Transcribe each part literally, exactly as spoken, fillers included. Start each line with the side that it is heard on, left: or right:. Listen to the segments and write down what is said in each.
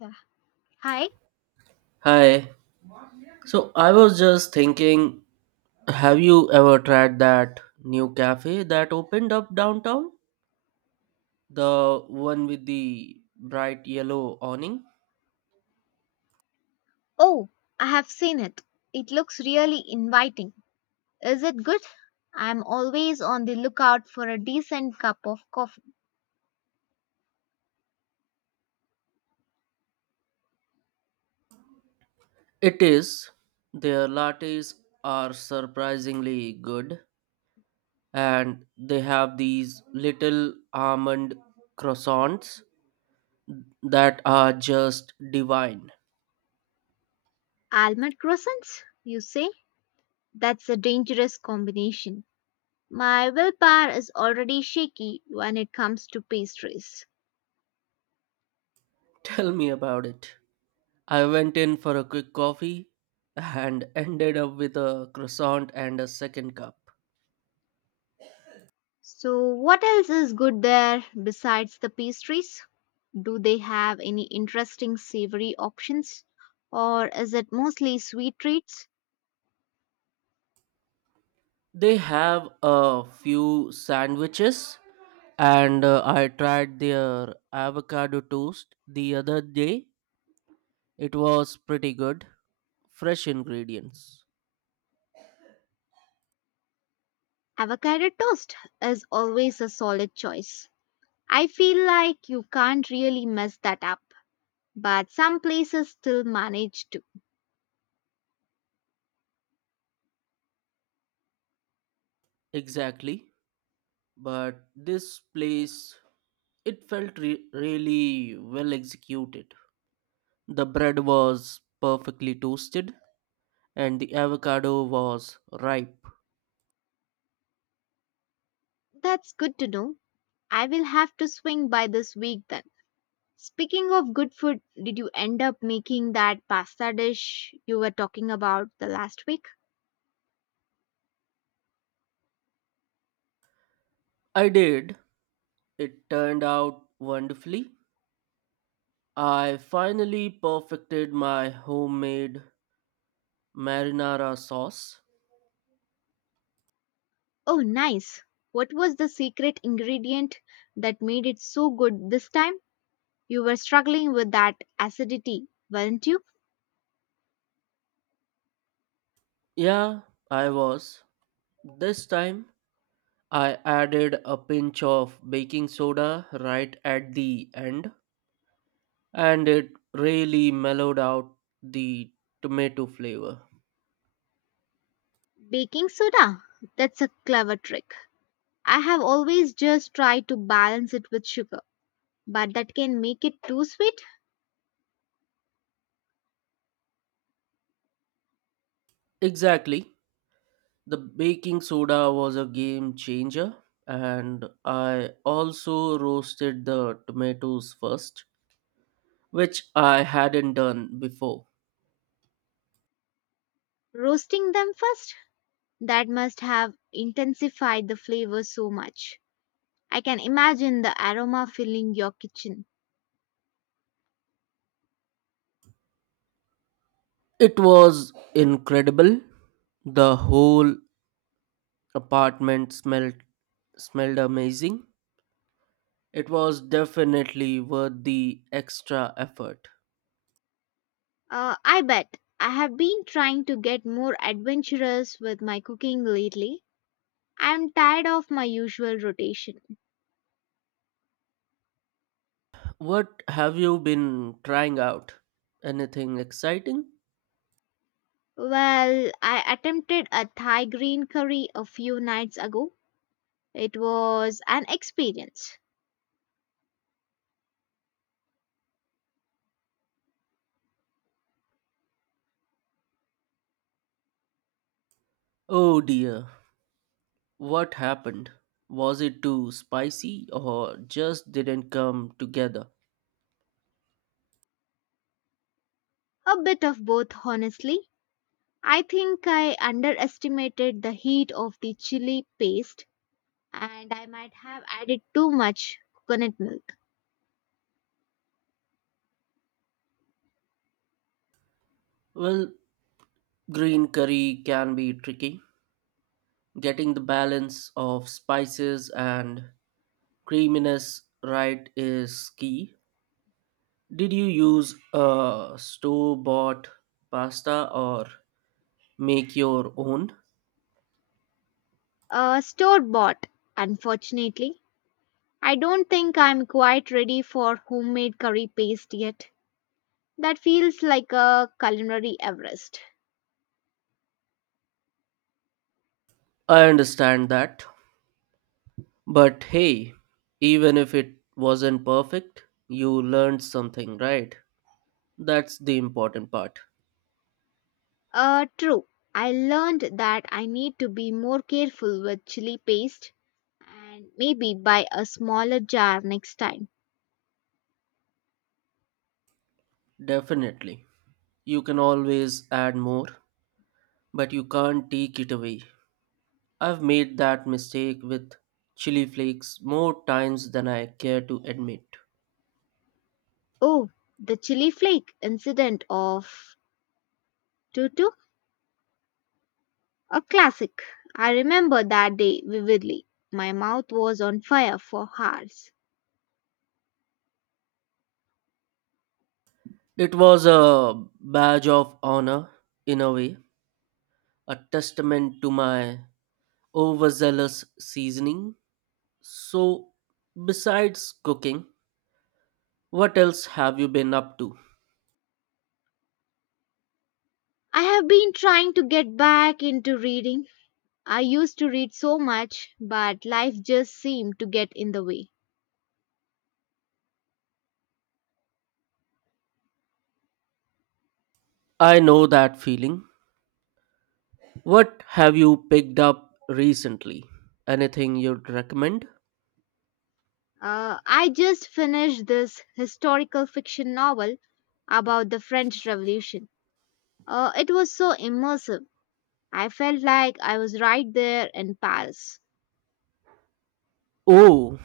left: Yeah. Hi.
right: Hi. So I was just thinking, have you ever tried that new cafe that opened up downtown? The one with the bright yellow awning?
left: Oh, I have seen it. It looks really inviting. Is it good? I'm always on the lookout for a decent cup of coffee.
right: It is. Their lattes are surprisingly good, and they have these little almond croissants that are just divine.
left: Almond croissants, you say? That's a dangerous combination. My willpower is already shaky when it comes to pastries.
right: Tell me about it. I went in for a quick coffee and ended up with a croissant and a second cup.
left: So, what else is good there besides the pastries? Do they have any interesting savory options? Or is it mostly sweet treats?
right: They have a few sandwiches, and uh, I tried their avocado toast the other day. It was pretty good. Fresh ingredients.
left: Avocado toast is always a solid choice. I feel like you can't really mess that up, but some places still manage to.
right: Exactly. But this place, it felt re- really well executed. The bread was perfectly toasted, and the avocado was ripe.
left: That's good to know. I will have to swing by this week then. Speaking of good food, did you end up making that pasta dish you were talking about the last week?
right: I did. It turned out wonderfully. I finally perfected my homemade marinara sauce.
left: Oh, nice. What was the secret ingredient that made it so good this time? You were struggling with that acidity, weren't you?
right: Yeah, I was. This time I added a pinch of baking soda right at the end, and it really mellowed out the tomato flavor.
left: Baking soda? That's a clever trick. I have always just tried to balance it with sugar, but that can make it too sweet.
right: Exactly. The baking soda was a game changer, and I also roasted the tomatoes first, which I hadn't done before.
left: Roasting them first? That must have intensified the flavor so much. I can imagine the aroma filling your kitchen.
right: It was incredible. The whole apartment smelled smelled amazing. It was definitely worth the extra effort.
left: Uh, I bet I have been trying to get more adventurous with my cooking lately. I'm tired of my usual rotation.
right: What have you been trying out? Anything exciting?
left: Well, I attempted a Thai green curry a few nights ago. It was an experience.
right: Oh dear, what happened? Was it too spicy or just didn't come together?
left: A bit of both, honestly. I think I underestimated the heat of the chili paste and I might have added too much coconut milk.
right: Well, green curry can be tricky. Getting the balance of spices and creaminess right is key. Did you use a store bought pasta or make your own?
left: Uh, Store bought, unfortunately. I don't think I'm quite ready for homemade curry paste yet. That feels like a culinary Everest.
right: I understand that. But hey, even if it wasn't perfect, you learned something, right? That's the important part.
left: Uh, true. I learned that I need to be more careful with chili paste and maybe buy a smaller jar next time.
right: Definitely. You can always add more, but you can't take it away. I've made that mistake with chili flakes more times than I care to admit.
left: Oh, the chili flake incident of Tutu? A classic. I remember that day vividly. My mouth was on fire for hours.
right: It was a badge of honor, in a way, a testament to my overzealous seasoning. So, besides cooking, what else have you been up to?
left: I have been trying to get back into reading. I used to read so much, but life just seemed to get in the way.
right: I know that feeling. What have you picked up recently? Anything you'd recommend?
left: Uh, I just finished this historical fiction novel about the French Revolution. Uh, it was so immersive. I felt like I was right there in Paris.
right: Oh,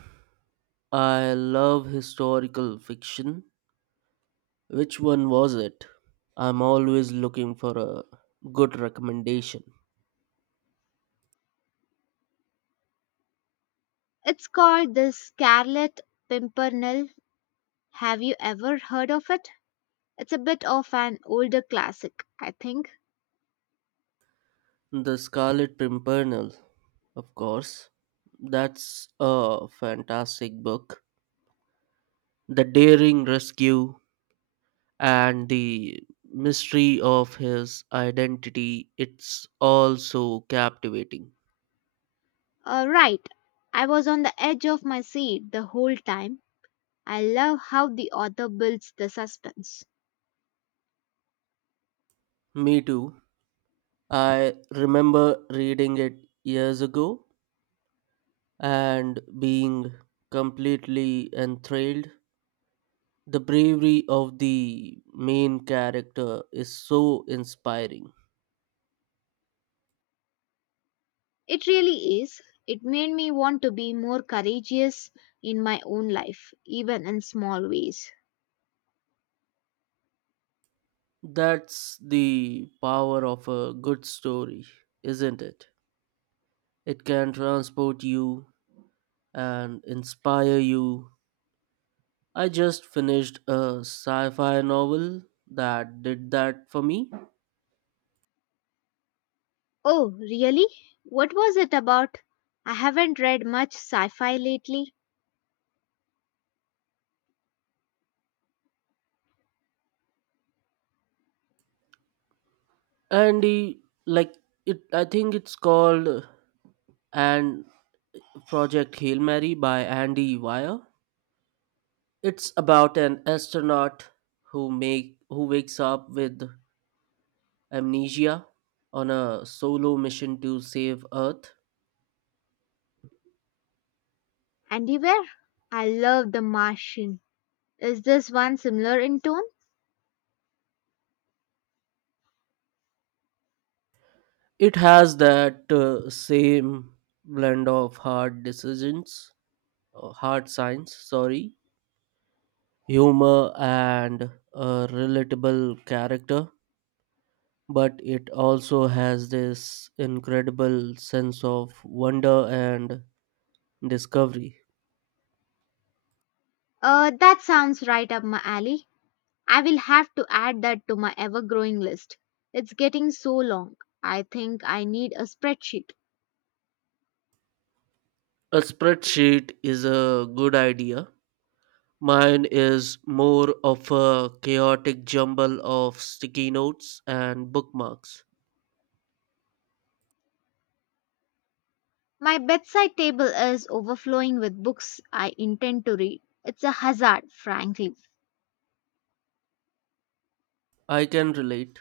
right: I love historical fiction. Which one was it? I'm always looking for a good recommendation.
left: It's called The Scarlet Pimpernel. Have you ever heard of it? It's a bit of an older classic, I think.
right: The Scarlet Pimpernel, of course. That's a fantastic book. The daring rescue and the mystery of his identity, it's all so captivating.
left: Uh, right. I was on the edge of my seat the whole time. I love how the author builds the suspense.
right: Me too. I remember reading it years ago and being completely enthralled. The bravery of the main character is so inspiring.
left: It really is. It made me want to be more courageous in my own life, even in small ways.
right: That's the power of a good story, isn't it? It can transport you and inspire you. I just finished a sci fi novel that did that for me.
left: Oh, really? What was it about? I haven't read much sci fi lately.
right: And the, like it I think it's called and Project Hail Mary by Andy Weir. It's about an astronaut who make who wakes up with amnesia on a solo mission to save Earth.
left: Anywhere? I love The Martian. Is this one similar in tone?
right: It has that uh, same blend of hard decisions, uh, hard science, sorry, humor and a relatable character, but it also has this incredible sense of wonder and discovery.
left: Uh, that sounds right up my alley. I will have to add that to my ever growing list. It's getting so long. I think I need a spreadsheet.
right: A spreadsheet is a good idea. Mine is more of a chaotic jumble of sticky notes and bookmarks.
left: My bedside table is overflowing with books I intend to read. It's a hazard, frankly.
right: I can relate.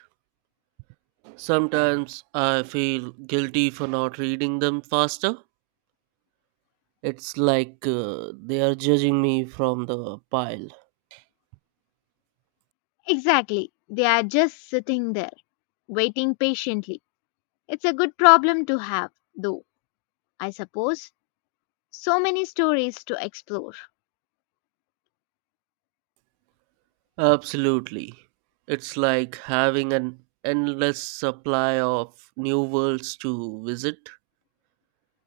right: Sometimes I feel guilty for not reading them faster. It's like uh, they are judging me from the pile.
left: Exactly. They are just sitting there, waiting patiently. It's a good problem to have, though, I suppose. So many stories to explore.
right: Absolutely. It's like having an endless supply of new worlds to visit.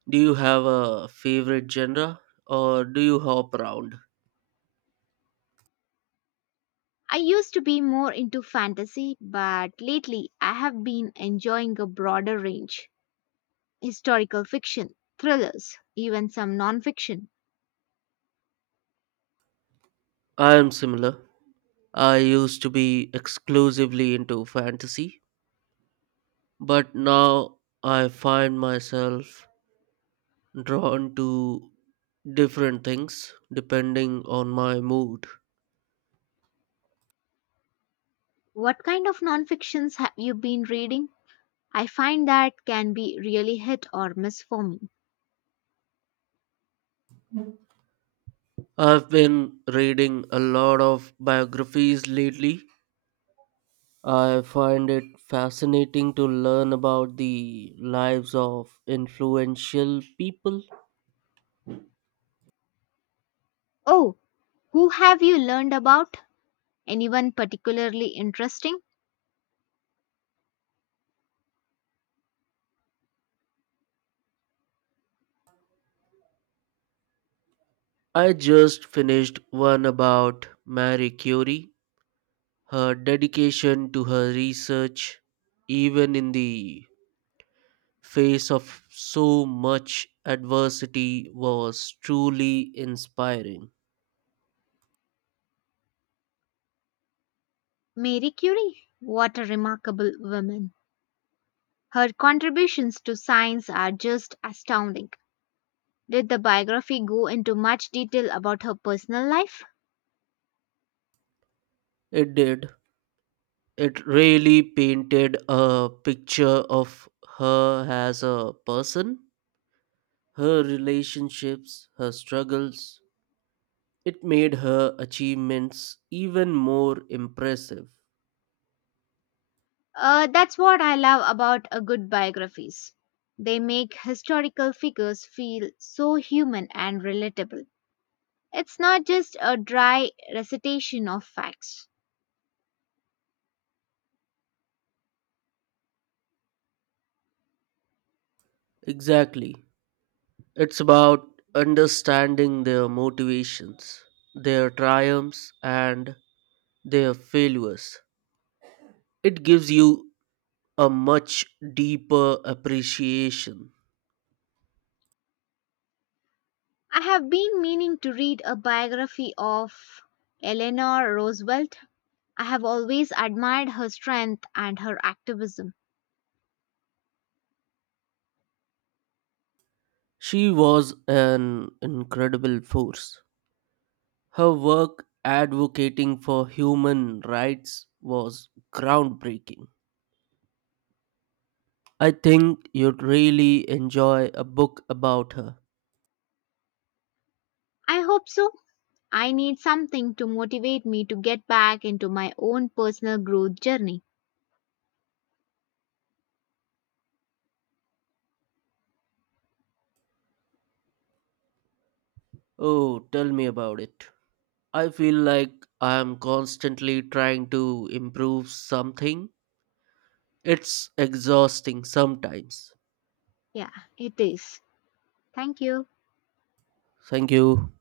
right: Do you have a favorite genre or do you hop around?
left: I used to be more into fantasy, but lately I have been enjoying a broader range historical fiction, thrillers, even some non fiction.
right: I am similar. I used to be exclusively into fantasy, but now I find myself drawn to different things depending on my mood.
left: What kind of non fictions have you been reading? I find that can be really hit or miss for me.
right: I've been reading a lot of biographies lately. I find it fascinating to learn about the lives of influential people.
left: Oh, who have you learned about? Anyone particularly interesting?
right: I just finished one about Marie Curie. Her dedication to her research, even in the face of so much adversity was truly inspiring.
left: Marie Curie. What a remarkable woman. Her contributions to science are just astounding. Did the biography go into much detail about her personal life?
right: It did. It really painted a picture of her as a person, her relationships, her struggles. It made her achievements even more impressive.
left: Uh, that's what I love about a good biographies. They make historical figures feel so human and relatable. It's not just a dry recitation of facts.
right: Exactly. It's about understanding their motivations, their triumphs, and their failures. It gives you a much deeper appreciation.
left: I have been meaning to read a biography of Eleanor Roosevelt. I have always admired her strength and her activism.
right: She was an incredible force. Her work advocating for human rights was groundbreaking. I think you'd really enjoy a book about her.
left: I hope so. I need something to motivate me to get back into my own personal growth journey.
right: Oh, tell me about it. I feel like I am constantly trying to improve something. It's exhausting sometimes.
left: Yeah, it is. Thank you.
right: Thank you.